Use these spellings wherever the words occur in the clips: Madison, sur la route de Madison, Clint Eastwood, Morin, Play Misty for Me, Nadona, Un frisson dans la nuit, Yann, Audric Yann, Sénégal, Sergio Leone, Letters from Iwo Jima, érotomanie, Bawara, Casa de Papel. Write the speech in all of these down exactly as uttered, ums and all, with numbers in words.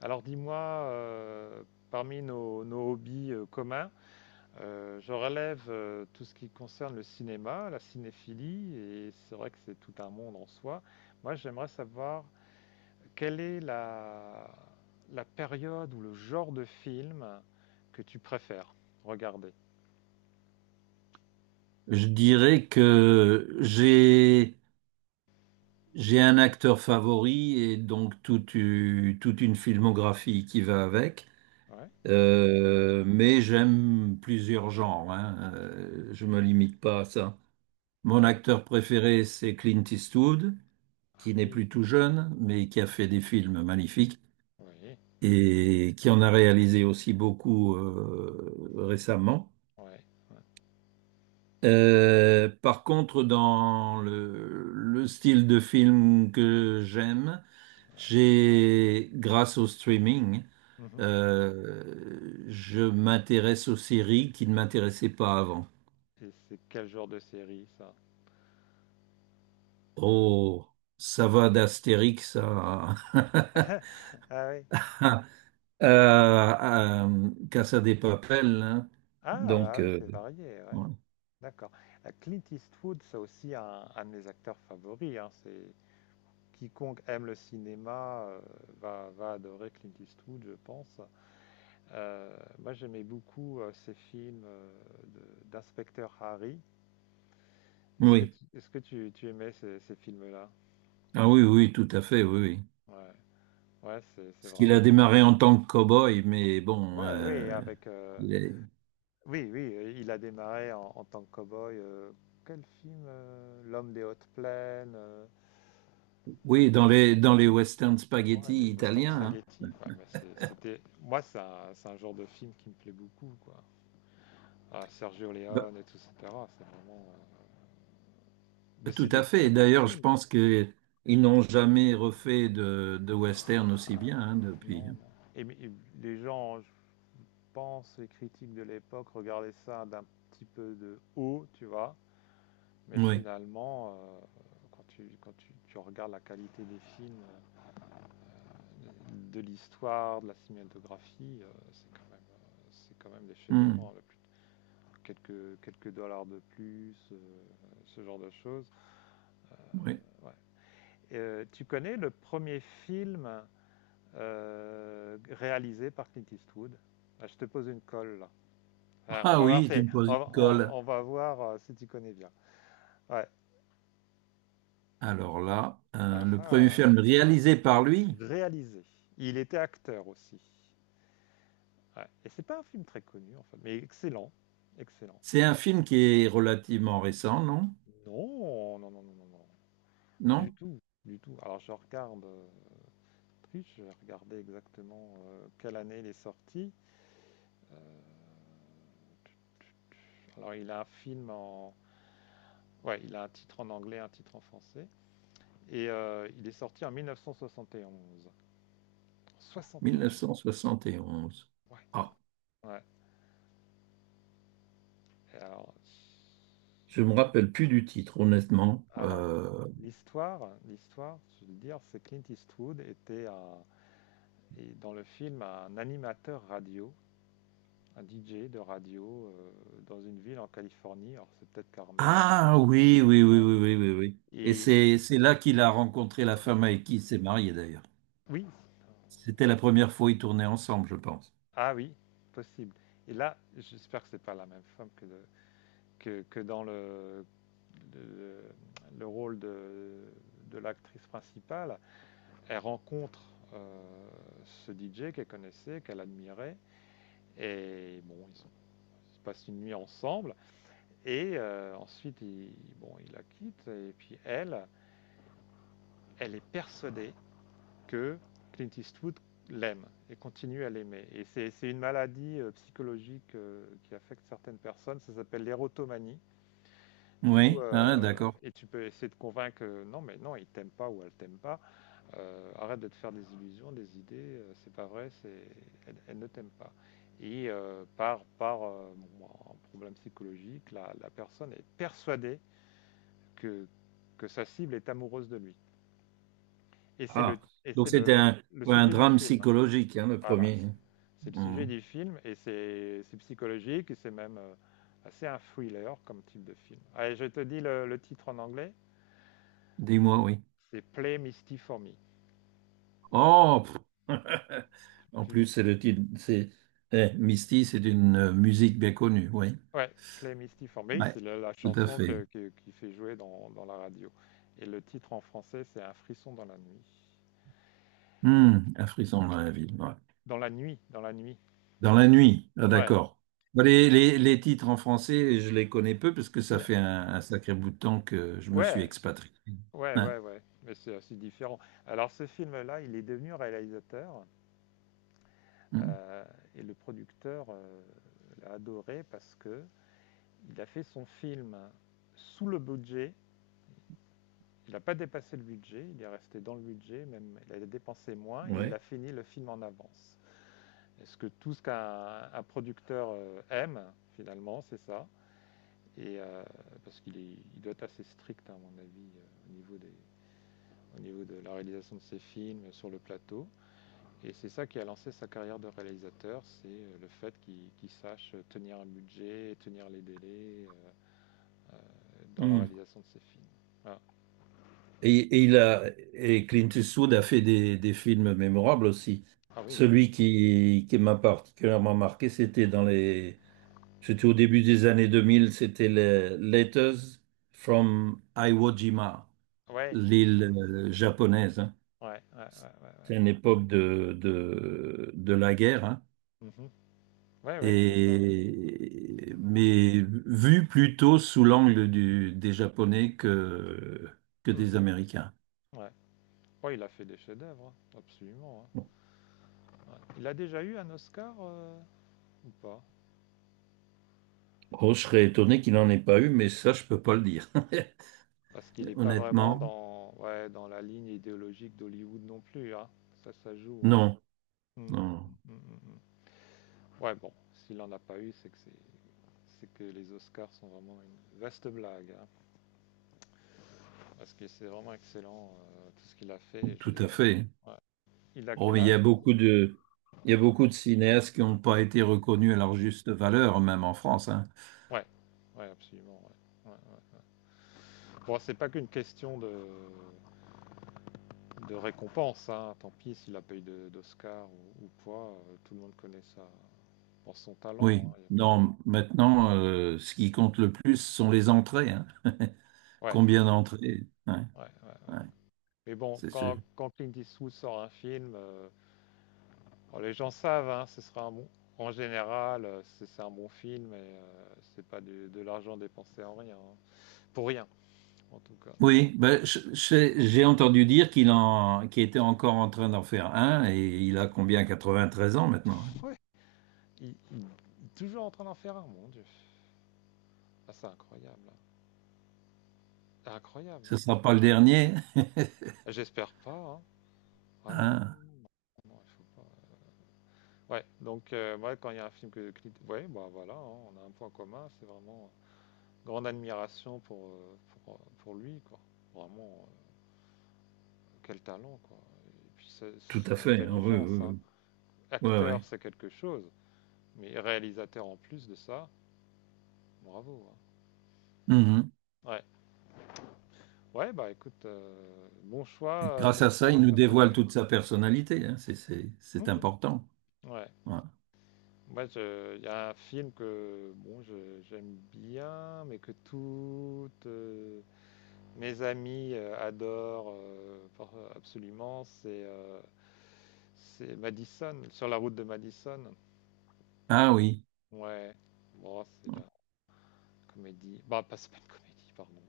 Alors dis-moi, euh, parmi nos, nos hobbies euh, communs, euh, je relève euh, tout ce qui concerne le cinéma, la cinéphilie, et c'est vrai que c'est tout un monde en soi. Moi, j'aimerais savoir quelle est la, la période ou le genre de film que tu préfères regarder. Je dirais que j'ai j'ai un acteur favori et donc toute, u- toute une filmographie qui va avec. Ouais, Euh, mais j'aime plusieurs genres, hein. Euh, je me limite pas à ça. Mon d'accord. acteur préféré, c'est Clint Eastwood, Ah qui n'est oui, plus tout jeune, mais qui a fait des films magnifiques oui, et qui en a réalisé aussi beaucoup euh, récemment. ouais, ouais, Euh, par contre, dans le, le style de film que j'aime, ouais. j'ai, grâce au streaming, Mhm. euh, je m'intéresse aux séries qui ne m'intéressaient pas avant. Et c'est quel genre de série, ça? Oh, ça va d'Astérix à, Ah oui, à, à Casa de Papel, hein. ah, ah Donc, oui, euh, c'est varié, ouais. ouais. D'accord. Heu, Clint Eastwood, c'est aussi un un de mes acteurs favoris, hein. C'est quiconque aime le cinéma, heu, va va adorer Clint Eastwood, je pense. Heu, moi, j'aimais beaucoup, heu, ses films, heu, de d'inspecteur Harry. Est-ce que Oui, tu est-ce que tu tu aimais ces ces films-là? ah oui, oui, tout à fait, oui, oui. Ouais. Ouais, c'est c'est Parce qu'il a vraiment démarré en tant que cow-boy, mais bon, ouais, euh, oui, avec, heu, les- oui, oui, heu, il a démarré en en tant que cow-boy, heu, quel film, heu? L'homme des hautes plaines, heu oui, dans les, dans les western Ouais, les spaghetti western italiens, hein. spaghetti, ouais, mais c'est- c'était... Moi, c'est un, c'est un genre de film qui me plaît beaucoup, quoi. Ah, Sergio Bah, Leone et tout, et cetera. C'est vraiment... euh, Mais c'est tout à des très fait. bons D'ailleurs, je films. pense qu'ils n'ont jamais refait de, de western aussi bien hein, depuis. Non, non. Et, mais- et les gens, je pense, les critiques de l'époque regardaient ça d'un petit peu de haut, tu vois. Mais Oui. finalement, euh, quand tu, quand tu, tu regardes la qualité des films, euh, de, de l'histoire, de la cinématographie, euh, c'est quand même, euh, c'est quand même des chefs-d'œuvre, hein, Hmm. la quelques, quelques dollars de plus, euh, ce genre de choses. Oui. Ouais. Euh, tu connais le premier film euh, réalisé par Clint Eastwood? Ah, je te pose une colle là. Ah, on Ah va voir, oui, si, tu me poses on, une colle. on- on va voir euh, si tu connais bien. Ouais. Alors là, euh, Ah, le premier ah. film réalisé par lui, Réalisé. Il était acteur aussi. Ouais. Et c'est pas un film très connu en fait, mais excellent, excellent. c'est un film qui est relativement récent, non? Non, non, non, non, non, non. Du Non? tout, du tout. Alors je regarde. euh, Je vais regarder exactement euh, quelle année il est sorti. Euh, alors, il a un film en. Ouais, il a un titre en anglais, un titre en français. Et euh, il est sorti en mille neuf cent soixante et onze. soixante et onze. mille neuf cent soixante et onze. Ouais. Ah. Ouais. Et alors, Je me il- rappelle plus du titre, honnêtement. alors Euh, l'histoire, l'histoire, je veux dire, c'est Clint Eastwood était un- et dans le film un animateur radio, un D J de radio euh, dans une ville en Californie. Alors c'est peut-être Carmel. Ah oui, oui, oui, Ouais. oui, oui, oui, oui. Et Et c'est c'est là qu'il a rencontré la femme avec qui il s'est marié d'ailleurs. oui, C'était la première fois qu'ils tournaient ensemble, je pense. ah oui, possible. Et là, j'espère que c'est pas la même femme que, de- que, que dans le, le, le rôle de, de l'actrice principale. Elle rencontre euh, ce D J qu'elle connaissait, qu'elle admirait, et bon, ils, sont- ils passent une nuit ensemble, et euh, ensuite, il, bon, il la quitte, et puis elle, elle est persuadée que Clint Eastwood l'aime et continue à l'aimer. Et c'est c'est une maladie euh, psychologique euh, qui affecte certaines personnes, ça s'appelle l'érotomanie. Où, Oui, hein, euh, d'accord. et tu peux essayer de convaincre, euh, non mais non, il t'aime pas ou elle t'aime pas. Euh, arrête de te faire des illusions, des idées, euh, c'est pas vrai, c'est, elle, elle ne t'aime pas. Et euh, par, par euh, bon, un problème psychologique, la, la personne est persuadée que, que sa cible est amoureuse de lui. Et c'est le, Ah, et donc c'est c'était le, un, le ouais, un sujet du drame film. psychologique, hein, le Voilà, premier, c hein. c'est le sujet Hum, du film et c'est c'est psychologique et c'est même, heu, assez un thriller comme type de film. Allez, je te dis le le titre en anglais, dis-moi, oui. c'est Play Misty for Me. Oh, pff. En Tu plus, c'est le titre. C'est eh, Misty, c'est une euh, musique bien connue, oui. ouais, Play Misty for Me, Ouais, c'est la la tout à chanson fait. que que qui fait jouer dans dans la radio, et le titre en français, c'est Un frisson dans la nuit. Hum, un frisson dans la ville, ouais. Dans la nuit, dans la nuit. Dans la nuit, ah, Ouais. d'accord. Bon, Les, les- les titres en français, je les connais peu parce que ça N fait un, un sacré bout de temps que je me suis ouais, expatrié. ouais, Hein, ouais, ouais, mais c'est assez différent. Alors ce film-là, il est devenu réalisateur. hum, Euh, et le producteur euh, l'a adoré parce que il a fait son film sous le budget. Il n'a pas dépassé le budget, il est resté dans le budget, même il a dépensé moins et il a ouais, fini le film en avance. Est-ce que tout ce qu'un un producteur euh, aime, finalement, c'est ça, et euh, parce qu'il est- il doit être assez strict, hein, à mon avis, euh, au, niveau des- au niveau de la réalisation de ses films, sur le plateau. Et c'est ça qui a lancé sa carrière de réalisateur, c'est euh, le fait qu'il qu'il sache tenir un budget, tenir les délais euh, euh, dans la hum. réalisation de ses films. Ah. Et, et il a, et Clint Eastwood a fait des, des films mémorables aussi. Ah oui, Celui qui, qui m'a particulièrement marqué, c'était dans les... C'était au début des années deux mille, c'était les Letters from Iwo Jima, ouais, l'île euh, japonaise, hein. ouais, ouais, ouais, ouais, C'est ouais. une époque de, de, de la guerre, hein. Mhm. Ouais, ouais, c'est ça. Ouais. Et, mais vu plutôt sous l'angle du, des Japonais que, que des Mhm. Américains. Ouais. Ouais, il a fait des chefs-d'œuvre, hein, absolument, hein. Ouais. Il a déjà eu un Oscar euh, ou pas? Oh, je serais étonné qu'il n'en ait pas eu, mais ça, je peux pas le dire. Parce qu'il n'est pas vraiment Honnêtement, dans, ouais, dans la ligne idéologique d'Hollywood non plus, hein. Ça, ça joue, hein. non, Mm. non, Mm, mm, mm. Ouais, bon, s'il n'en a pas eu, c'est que c'est c'est que les Oscars sont vraiment une vaste blague, hein, parce que c'est vraiment excellent euh, tout ce qu'il a fait. Je- tout à fait. je- ouais. Il a Oh, quel mais il y a âge? beaucoup de, il y a beaucoup de cinéastes qui n'ont pas été reconnus à leur juste valeur, même en France, hein. Ouais, ouais, absolument, ouais. Ouais, ouais. Bon, c'est pas qu'une question de, de récompense, hein. Tant pis s'il a pas eu de- d'Oscar ou, ou quoi, euh, tout le monde connaît ça pour son talent, Oui, hein, y a pas de... non, maintenant, euh, ce qui compte le plus ce sont les entrées, hein. Ouais, Combien d'entrées? Ouais, ouais, ouais, ouais. ouais, Mais bon, c'est sûr. quand, quand Clint Eastwood sort un film, euh, alors, les gens savent, hein, ce sera un bon. En général, euh, c'est c'est un bon film et euh, c'est pas du- de l'argent dépensé en rien, hein. Pour rien, en tout cas. Oui, ben, je- je- j'ai entendu dire qu'il en, qu'il était encore en train d'en faire un et il a combien? quatre-vingt-treize ans maintenant, hein. Ouais. Il, il- il est toujours en train d'en faire un, mon dieu. Ah, c'est incroyable, hein. C'est incroyable, Ce hein. ne sera pas le dernier. J'espère pas, hein. Ah non, non, Ah, non, non, il faut pas. Ouais, ouais, donc, euh, ouais, quand il y a un film que Clint. Ouais, bah voilà, hein, on a un point commun. C'est vraiment euh, grande admiration pour, euh, pour, euh, pour lui, quoi. Vraiment, euh, quel talent, quoi. Et puis, c'est- tout c'est à fait, hein. Oui, intelligence, oui, hein, oui. Ouais, ouais. acteur, c'est quelque chose, mais réalisateur en plus de ça, bravo, hein. Mhm. Mm. Ouais, ouais, bah écoute, euh, bon Et choix, euh, grâce bon à choix ça, il nous d'acteur dévoile favori. toute sa personnalité, hein. C'est, c'est- c'est Mhm. important. Ouais, Ouais. moi, je- il y a un film que bon, je- j'aime bien, mais que toutes euh, mes amies euh, adorent euh, par- absolument, c'est euh, c'est Madison, sur la route de Madison. Ah oui. Ouais, bon, c'est la comédie. Bah, pas, c'est pas une comédie, pardon.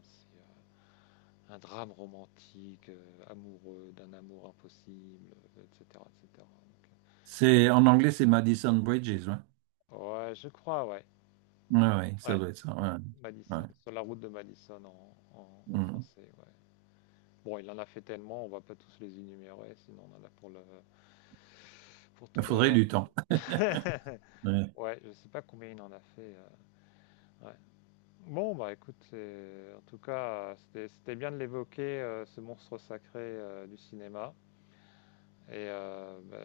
Un drame romantique, euh, amoureux, d'un amour impossible, euh, et cetera, et cetera. Donc, C'est, en anglais, c'est Madison Bridges. Ouais. euh, ouais, je crois, ouais. Ouais, ouais, ça Ouais, doit être ça, ouais. Ouais. Madison, sur la route de Madison en, en- en Mhm. français, ouais. Bon, il en a fait tellement, on va pas tous les énumérer, sinon on en a pour le, pour Il toute la faudrait journée. du temps. Ouais. Ouais, je sais pas combien il en a fait. euh, Ouais. Bon, bah écoute, c'est- en tout cas, euh, c'était c'était bien de l'évoquer, euh, ce monstre sacré euh, du cinéma. Et euh, bah,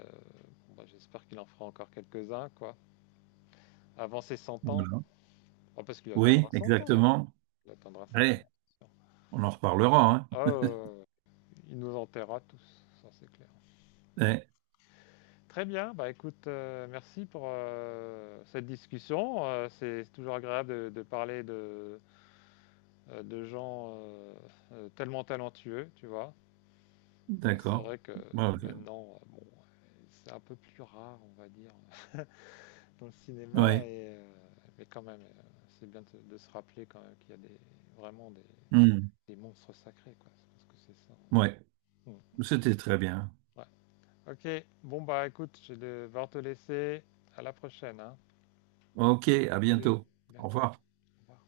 bon, bah, j'espère qu'il en fera encore quelques-uns, quoi. Avant ses cent ans. Voilà. Oh, parce qu'il Oui, atteindra cent ans. exactement. Il atteindra cent Allez, ans. c'est sûr. on en reparlera, hein. Ah, euh, il nous enterrera tous, ça c'est clair. Ouais, Très bien, bah écoute, euh, merci pour euh, cette discussion. Euh, c'est toujours agréable de, de parler de, euh, de gens euh, euh, tellement talentueux, tu vois. Ah, c'est d'accord. vrai que Bon, je- maintenant, euh, bon, c'est un peu plus rare, on va dire, dans le cinéma, ouais. et, euh, mais quand même, euh, c'est bien de, de se rappeler quand même qu'il y a des, vraiment des, Hmm, des monstres sacrés, quoi. Je pense que c'est ça. ouais. Mmh. C'était très bien. Ouais. Ok, bon bah écoute, je vais devoir te laisser. À la prochaine, hein. Ok, à Salut, bientôt. Au bientôt. revoir. Au revoir.